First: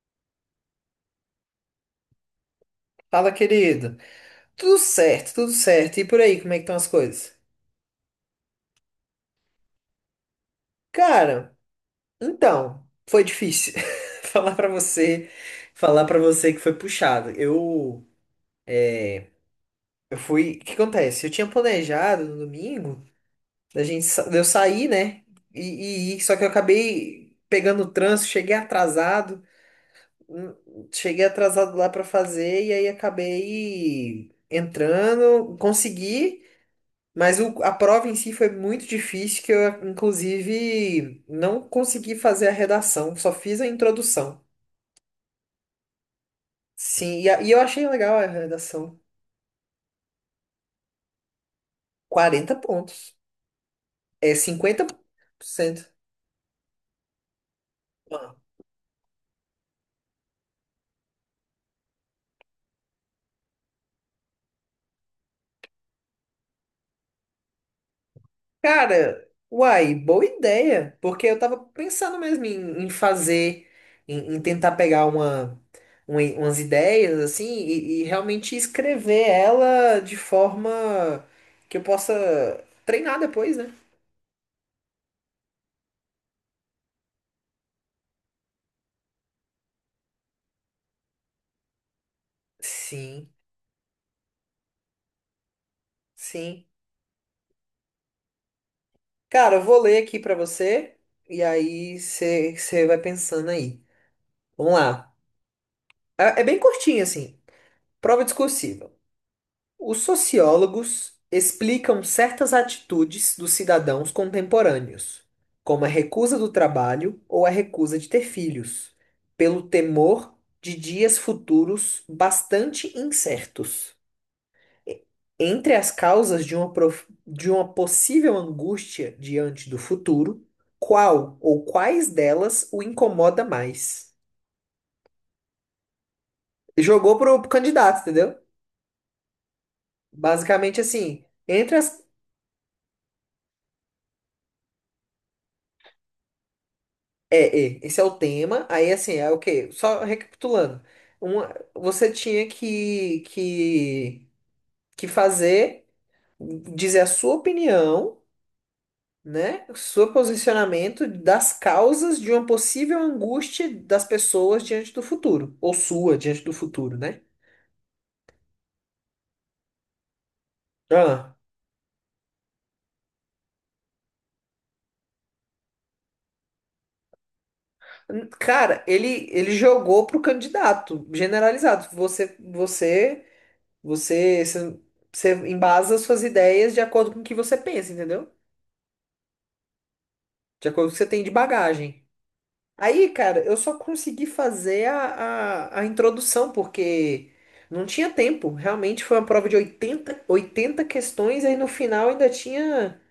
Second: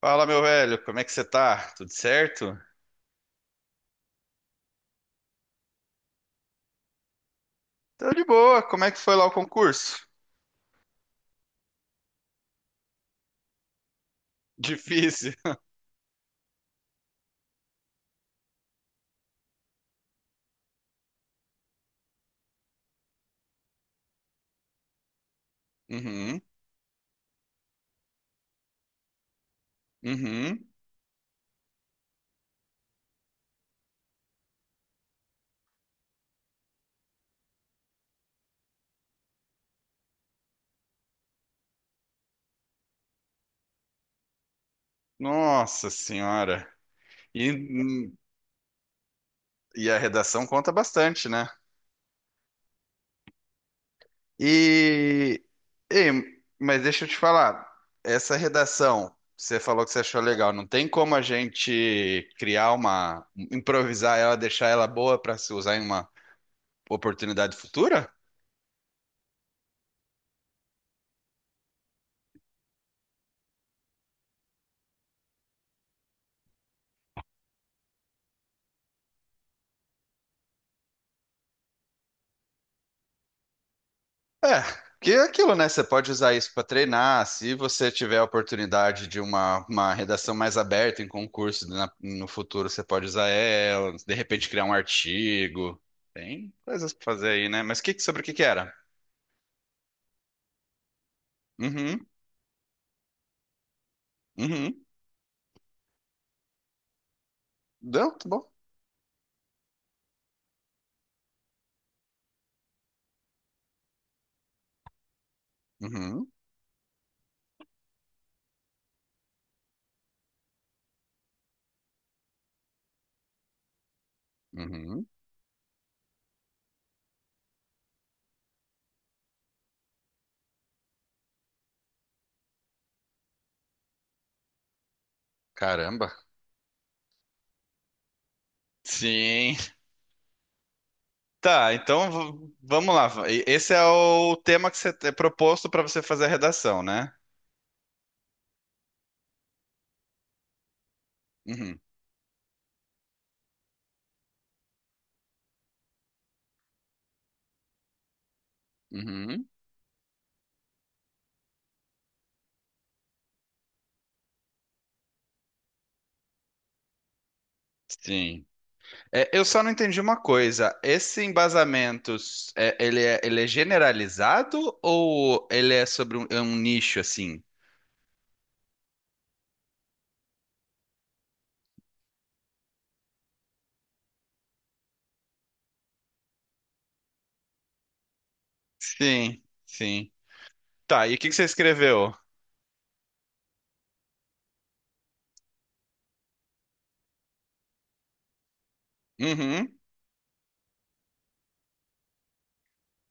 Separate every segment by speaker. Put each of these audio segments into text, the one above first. Speaker 1: Fala, meu velho, como é que você tá? Tudo certo?
Speaker 2: Fala, querido. Tudo certo, tudo certo. E por aí, como é que estão as coisas?
Speaker 1: Tô de boa, como é que foi lá o concurso?
Speaker 2: Cara, então, foi difícil falar pra você,
Speaker 1: Difícil.
Speaker 2: falar para você que foi puxado. Eu fui, o que acontece? Eu tinha planejado no domingo da gente de eu sair, né? E ir, só
Speaker 1: Uhum,
Speaker 2: que eu acabei pegando o trânsito, hum,
Speaker 1: uhum.
Speaker 2: cheguei atrasado lá pra fazer e aí acabei entrando, consegui. Mas a prova em si foi muito difícil, que eu, inclusive, não consegui fazer a redação, só fiz a introdução.
Speaker 1: Nossa senhora.
Speaker 2: Sim, e, e eu achei
Speaker 1: E,
Speaker 2: legal a redação.
Speaker 1: e a redação conta bastante, né?
Speaker 2: 40 pontos. É
Speaker 1: E,
Speaker 2: 50%.
Speaker 1: ei, mas deixa eu te falar,
Speaker 2: Ah.
Speaker 1: essa redação, você falou que você achou legal, não tem como a gente criar uma, improvisar ela, deixar ela boa pra se usar em uma oportunidade futura?
Speaker 2: Cara, uai, boa ideia. Porque eu tava pensando mesmo em fazer, em tentar pegar uma, umas ideias, assim, e realmente escrever ela de forma que eu possa treinar depois, né?
Speaker 1: É, que é aquilo, né? Você pode usar isso para treinar. Se você tiver a oportunidade de uma redação mais aberta em concurso na- no futuro, você pode usar
Speaker 2: Sim.
Speaker 1: ela. De repente criar um artigo. Tem
Speaker 2: Sim.
Speaker 1: coisas para fazer aí, né? Mas que- sobre o que que era?
Speaker 2: Cara, eu vou ler aqui pra você e aí
Speaker 1: Uhum,
Speaker 2: você vai pensando aí. Vamos
Speaker 1: uhum.
Speaker 2: lá. É bem curtinho assim.
Speaker 1: Deu,
Speaker 2: Prova
Speaker 1: tá bom.
Speaker 2: discursiva. Os sociólogos explicam certas atitudes dos cidadãos contemporâneos, como a
Speaker 1: Uhum,
Speaker 2: recusa do trabalho ou a recusa de ter filhos, pelo temor de dias futuros bastante incertos.
Speaker 1: uhum.
Speaker 2: Entre as causas de uma, de uma possível angústia diante do futuro, qual ou quais delas o incomoda mais?
Speaker 1: Caramba.
Speaker 2: Jogou pro candidato, entendeu?
Speaker 1: Sim.
Speaker 2: Basicamente assim,
Speaker 1: Tá,
Speaker 2: entre as.
Speaker 1: então v- vamos lá. E- Esse é o tema que você é proposto para você fazer a redação, né?
Speaker 2: É, é, esse é o tema. Aí assim, é o quê? Só recapitulando. Uma,
Speaker 1: Uhum,
Speaker 2: você tinha que fazer, dizer a sua opinião.
Speaker 1: uhum.
Speaker 2: Né? O seu posicionamento das causas de uma possível angústia das pessoas diante do futuro, ou sua diante do futuro, né?
Speaker 1: Sim. É, eu só não entendi uma coisa. Esse
Speaker 2: Ah.
Speaker 1: embasamento, ele é generalizado ou ele é sobre um, é um nicho assim?
Speaker 2: Cara, ele jogou pro candidato, generalizado. Você você você embasa suas ideias de acordo com o que você pensa, entendeu?
Speaker 1: Sim, sim.
Speaker 2: De acordo com o que você
Speaker 1: Tá, e o
Speaker 2: tem
Speaker 1: que
Speaker 2: de
Speaker 1: que você
Speaker 2: bagagem.
Speaker 1: escreveu?
Speaker 2: Aí, cara, eu só consegui fazer a introdução, porque não tinha tempo. Realmente foi uma prova de
Speaker 1: Uhum.
Speaker 2: 80 80 questões, aí no final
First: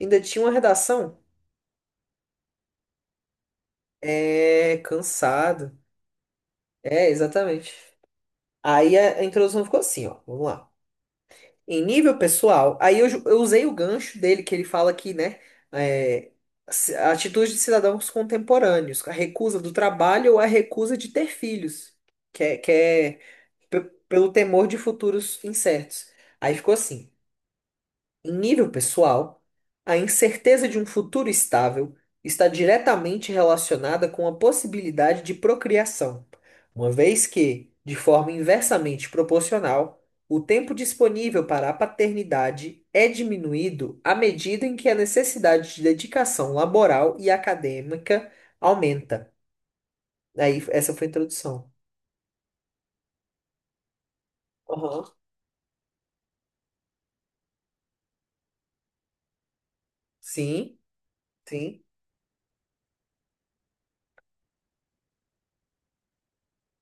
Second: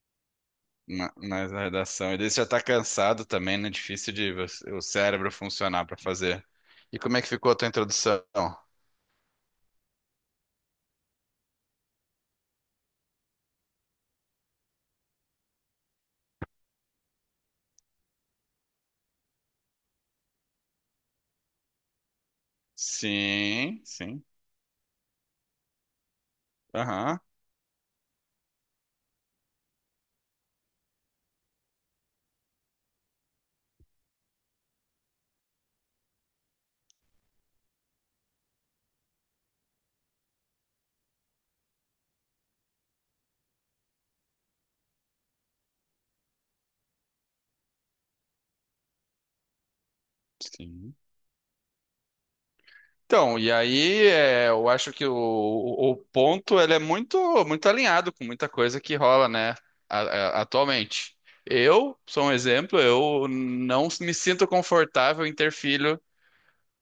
Speaker 2: ainda tinha uma
Speaker 1: Na,
Speaker 2: redação.
Speaker 1: na redação. Ele já tá cansado também, né? Difícil de você-
Speaker 2: É,
Speaker 1: o cérebro
Speaker 2: cansado.
Speaker 1: funcionar pra fazer. E
Speaker 2: É,
Speaker 1: como é que ficou a tua
Speaker 2: exatamente.
Speaker 1: introdução?
Speaker 2: Aí a introdução ficou assim, ó. Vamos lá. Em nível pessoal, eu usei o gancho dele, que ele fala que, né, é, a atitude de cidadãos contemporâneos, a recusa do trabalho ou a recusa de ter filhos. Que é, que é pe-
Speaker 1: Sim, sim.
Speaker 2: pelo temor de futuros incertos. Aí ficou assim:
Speaker 1: Aham.
Speaker 2: em nível pessoal, a incerteza de um futuro estável está diretamente relacionada com a possibilidade de procriação, uma vez que, de forma inversamente proporcional, o tempo disponível para a paternidade é diminuído à medida em que a necessidade de dedicação laboral e acadêmica aumenta. Aí, essa
Speaker 1: Sim.
Speaker 2: foi a introdução.
Speaker 1: Então, e aí é, eu acho
Speaker 2: Aham.
Speaker 1: que o ponto ele é muito muito alinhado com muita coisa que rola, né, a-
Speaker 2: Sim,
Speaker 1: atualmente.
Speaker 2: sim,
Speaker 1: Eu sou um exemplo, eu não me sinto confortável em ter filho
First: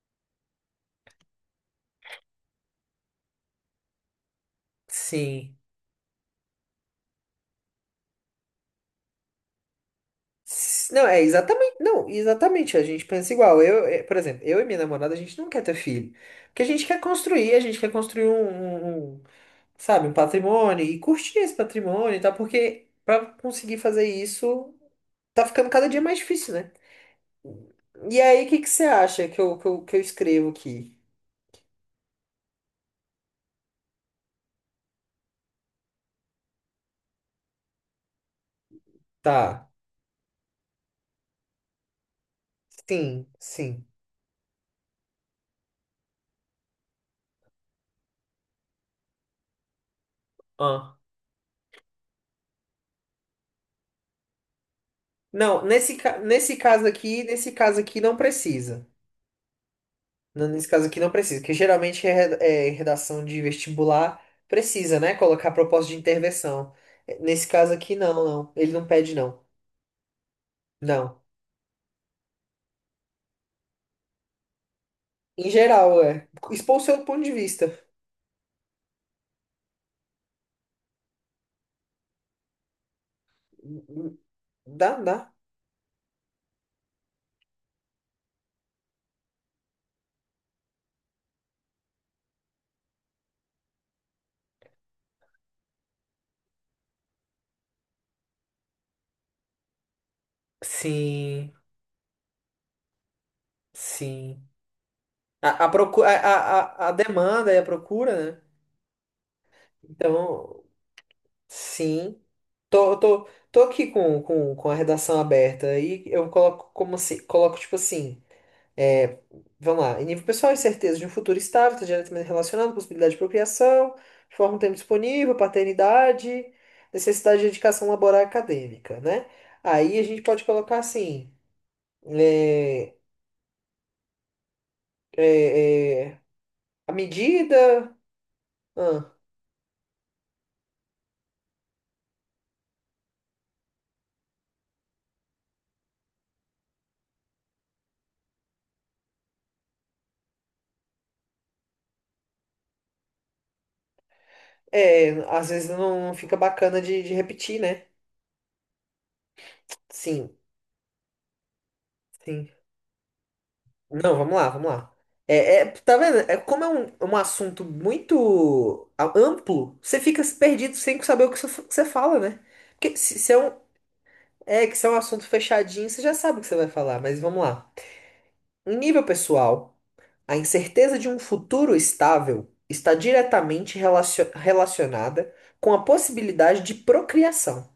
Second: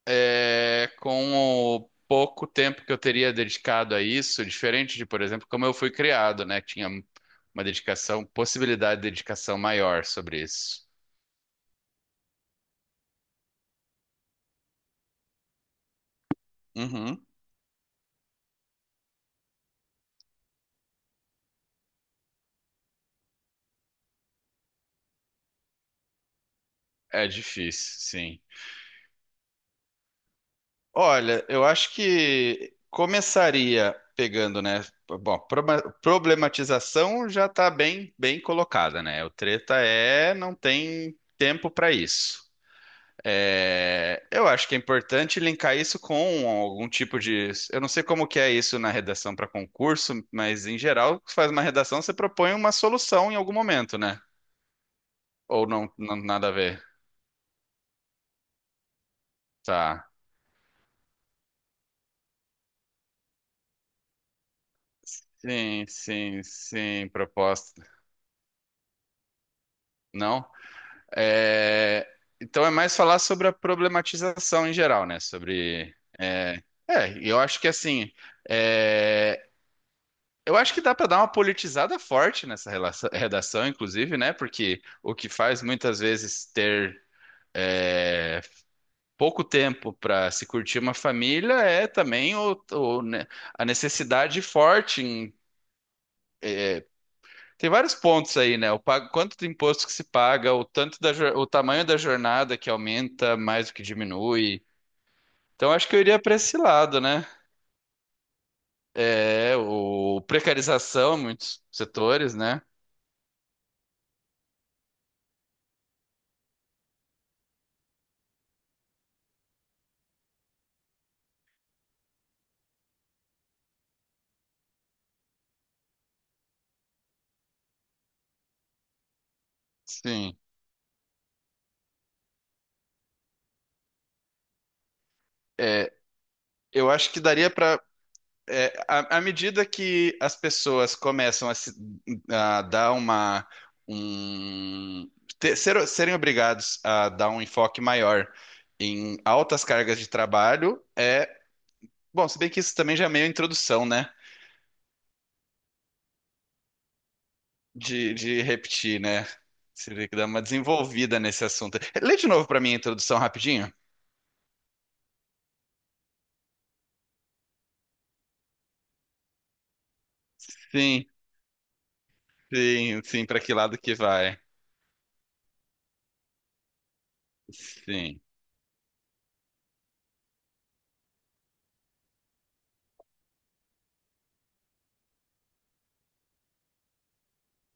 Speaker 1: é, com o pouco tempo que eu teria dedicado a isso, diferente de, por exemplo,
Speaker 2: sim.
Speaker 1: como eu fui criado, né, que tinha uma dedicação, possibilidade de dedicação maior sobre isso.
Speaker 2: Não, é exatamente, não, exatamente, a gente pensa igual. Eu, por exemplo, eu e minha namorada, a gente não quer ter filho, porque a gente quer
Speaker 1: Uhum.
Speaker 2: construir, a gente quer construir um, um, sabe, um patrimônio e curtir esse patrimônio e tal, porque pra conseguir fazer isso tá ficando cada dia mais difícil, né?
Speaker 1: É difícil,
Speaker 2: E
Speaker 1: sim.
Speaker 2: aí, o que que você acha que eu escrevo aqui?
Speaker 1: Olha, eu acho que começaria pegando, né? Bom, proba- problematização já está bem, bem colocada, né? O
Speaker 2: Tá.
Speaker 1: treta é não tem tempo para isso.
Speaker 2: Sim, sim.
Speaker 1: É, eu acho que é importante linkar isso com algum tipo de. Eu não sei como que é isso na redação para concurso, mas em
Speaker 2: Ah.
Speaker 1: geral, você faz uma redação, você propõe uma solução em algum momento, né?
Speaker 2: Não,
Speaker 1: Ou não, não- nada a ver.
Speaker 2: nesse caso aqui não precisa.
Speaker 1: Tá.
Speaker 2: Não, nesse caso aqui não precisa, porque geralmente é é redação de vestibular precisa, né? Colocar
Speaker 1: Sim,
Speaker 2: proposta de
Speaker 1: sim,
Speaker 2: intervenção.
Speaker 1: sim,
Speaker 2: É, nesse caso
Speaker 1: proposta.
Speaker 2: aqui, não, não. Ele não pede, não.
Speaker 1: Não?
Speaker 2: Não.
Speaker 1: É, então é mais falar sobre a problematização em geral, né?
Speaker 2: Em
Speaker 1: Sobre.
Speaker 2: geral, é. Expor o seu ponto
Speaker 1: E
Speaker 2: de
Speaker 1: eu acho que
Speaker 2: vista.
Speaker 1: assim. É, eu acho que dá para dar uma politizada forte nessa relação- redação, inclusive, né? Porque
Speaker 2: Dá,
Speaker 1: o que
Speaker 2: dá.
Speaker 1: faz muitas vezes ter é, pouco tempo para se curtir uma família é também o, né, a necessidade forte em. Tem vários pontos aí, né? O pago, quanto de imposto que se paga, o tanto da, jor- o
Speaker 2: Sim,
Speaker 1: tamanho da jornada que aumenta mais do que
Speaker 2: sim.
Speaker 1: diminui.
Speaker 2: A, a,
Speaker 1: Então acho que eu
Speaker 2: procu- a,
Speaker 1: iria
Speaker 2: a,
Speaker 1: para esse
Speaker 2: a
Speaker 1: lado, né?
Speaker 2: demanda e a procura, né?
Speaker 1: É, o
Speaker 2: Então,
Speaker 1: precarização em muitos
Speaker 2: sim.
Speaker 1: setores, né?
Speaker 2: Tô aqui com, com a redação aberta. Aí eu coloco como assim, coloco tipo assim. É, vamos lá. Em nível pessoal, incerteza de um futuro estável está diretamente relacionado à possibilidade de procriação, forma um tempo disponível, paternidade, necessidade de dedicação laboral e acadêmica, né? Aí a gente
Speaker 1: Sim.
Speaker 2: pode colocar assim, é,
Speaker 1: É,
Speaker 2: é, é,
Speaker 1: eu
Speaker 2: a
Speaker 1: acho que daria para
Speaker 2: medida, ah,
Speaker 1: à, à medida que as pessoas começam a, se- a dar uma um ter- ser- serem obrigados a dar um enfoque maior em altas cargas de trabalho, é bom, se bem que isso também já é meio introdução, né?
Speaker 2: às vezes não, não fica bacana de repetir, né?
Speaker 1: De repetir, né? Seria que dar
Speaker 2: Sim,
Speaker 1: uma desenvolvida nesse assunto. Lê de novo
Speaker 2: sim.
Speaker 1: para mim a introdução rapidinho.
Speaker 2: Não, vamos lá, vamos lá. É, é, tá vendo? É, como é um, um assunto muito amplo, você fica perdido sem
Speaker 1: Sim,
Speaker 2: saber o que você fala, né? Porque
Speaker 1: sim, sim,
Speaker 2: se é
Speaker 1: para
Speaker 2: um,
Speaker 1: que lado que vai?
Speaker 2: é, que se é um assunto fechadinho, você já sabe o que você vai falar, mas vamos lá.
Speaker 1: Sim,
Speaker 2: Em nível pessoal, a incerteza de um futuro estável está diretamente relacionada com a possibilidade de procriação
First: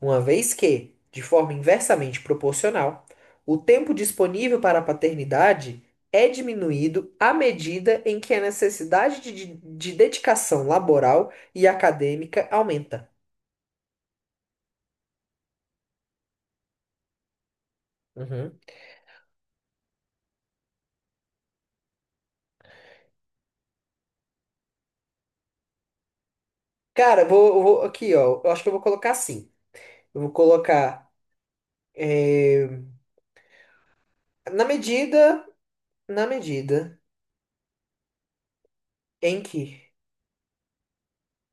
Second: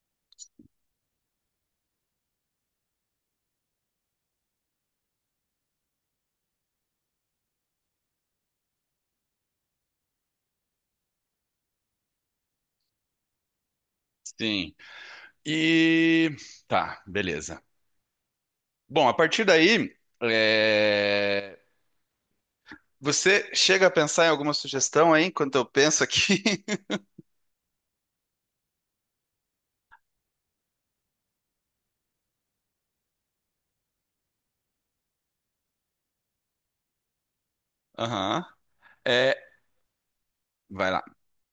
Speaker 2: uma vez que, de forma inversamente proporcional, o tempo disponível para a paternidade é diminuído à medida em que a necessidade dedicação laboral e acadêmica aumenta.
Speaker 1: sim. E tá, beleza.
Speaker 2: Uhum.
Speaker 1: Bom, a partir daí, é, você chega a pensar em alguma sugestão aí enquanto eu penso aqui?
Speaker 2: Cara, aqui, ó. Eu acho que eu vou colocar assim. Eu vou colocar eh, na medida, na medida
Speaker 1: Aham. É,
Speaker 2: em que,
Speaker 1: vai lá.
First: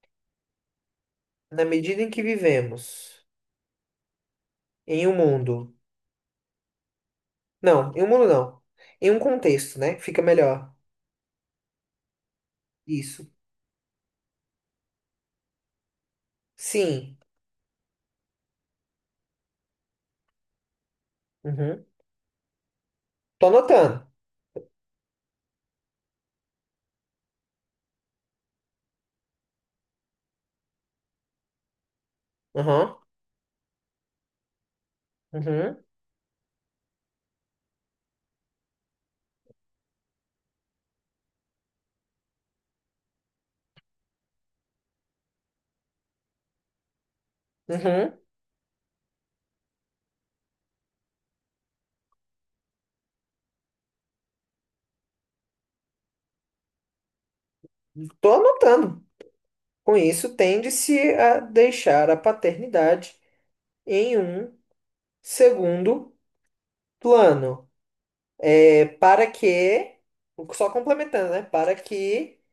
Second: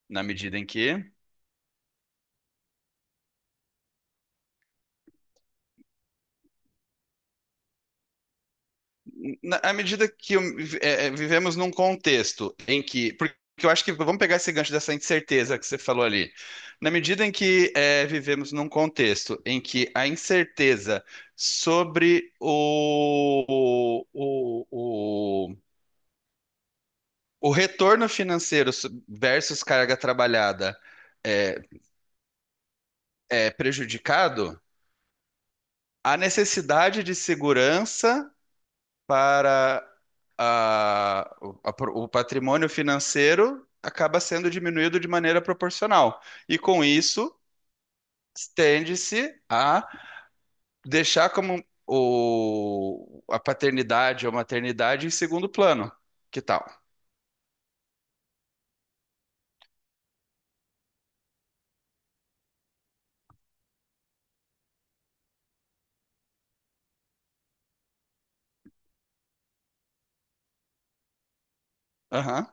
Speaker 1: Na medida em que.
Speaker 2: na medida em que vivemos em um mundo, não, em um mundo não, em um
Speaker 1: Na- à
Speaker 2: contexto, né?
Speaker 1: medida
Speaker 2: Fica
Speaker 1: que eu-
Speaker 2: melhor.
Speaker 1: é, é, vivemos num contexto em que,
Speaker 2: Isso.
Speaker 1: porque eu acho que vamos pegar esse gancho dessa incerteza que você falou ali. Na
Speaker 2: Sim.
Speaker 1: medida em que é, vivemos num contexto em que a incerteza
Speaker 2: Uhum.
Speaker 1: sobre
Speaker 2: Tô anotando.
Speaker 1: o, o retorno financeiro so, versus carga trabalhada é,
Speaker 2: Aham.
Speaker 1: é prejudicado,
Speaker 2: Uhum.
Speaker 1: a necessidade de segurança para a o patrimônio financeiro acaba sendo diminuído de maneira proporcional. E com isso,
Speaker 2: Uhum.
Speaker 1: tende-se a deixar como o, a paternidade ou maternidade em segundo plano. Que tal?
Speaker 2: Tô anotando. Com isso, tende-se a deixar a paternidade em um segundo plano. É para que, só complementando, né?
Speaker 1: Aham.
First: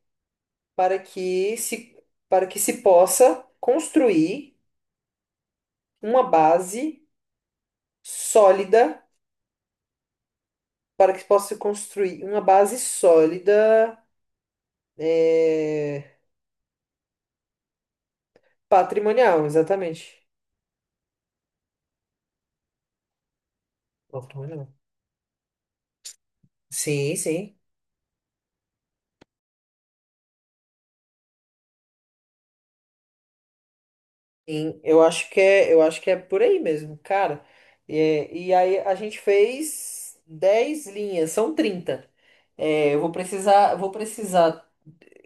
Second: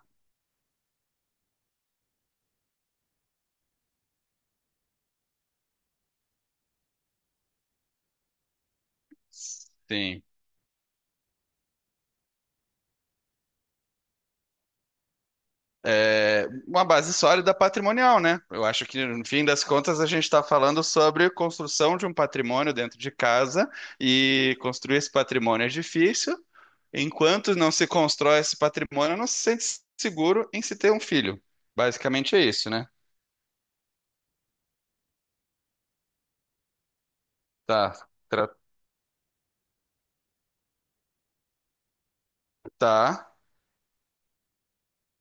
Speaker 2: para que se, para que se possa construir uma base sólida,
Speaker 1: Sim.
Speaker 2: para que se possa construir uma base sólida, é,
Speaker 1: É, uma base sólida patrimonial, né? Eu acho que, no fim
Speaker 2: patrimonial,
Speaker 1: das contas, a gente
Speaker 2: exatamente.
Speaker 1: está falando sobre construção de um patrimônio dentro de casa e
Speaker 2: Patrimonial.
Speaker 1: construir esse patrimônio é difícil.
Speaker 2: Sim,
Speaker 1: Enquanto
Speaker 2: sim.
Speaker 1: não se constrói esse patrimônio, não se sente seguro em se ter um filho. Basicamente é isso, né?
Speaker 2: Sim, eu acho que é, eu acho que é por aí mesmo, cara.
Speaker 1: Tá,
Speaker 2: É, e,
Speaker 1: tra-
Speaker 2: aí a gente fez 10 linhas, são 30. É,
Speaker 1: tá.
Speaker 2: vou precisar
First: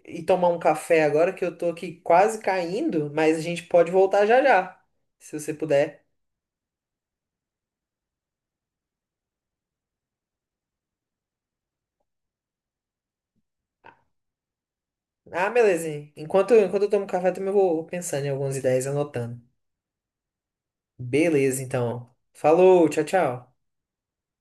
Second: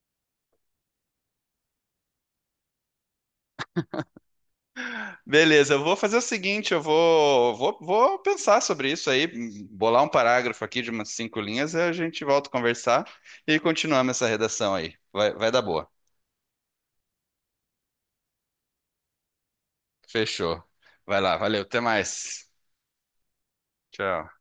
Speaker 2: ir tomar um café agora que eu tô aqui quase caindo, mas a gente pode voltar já já, se você
Speaker 1: Beleza, eu vou
Speaker 2: puder.
Speaker 1: fazer o seguinte, eu vou pensar sobre isso aí, bolar um parágrafo aqui de umas cinco linhas, e a gente volta a conversar e continuamos essa redação aí. Vai,
Speaker 2: Ah,
Speaker 1: vai dar
Speaker 2: beleza.
Speaker 1: boa.
Speaker 2: Enquanto eu tomo café, também vou pensando em algumas ideias, anotando.
Speaker 1: Fechou. Vai lá,
Speaker 2: Beleza,
Speaker 1: valeu, até
Speaker 2: então.
Speaker 1: mais.
Speaker 2: Falou, tchau, tchau.
Speaker 1: Tchau.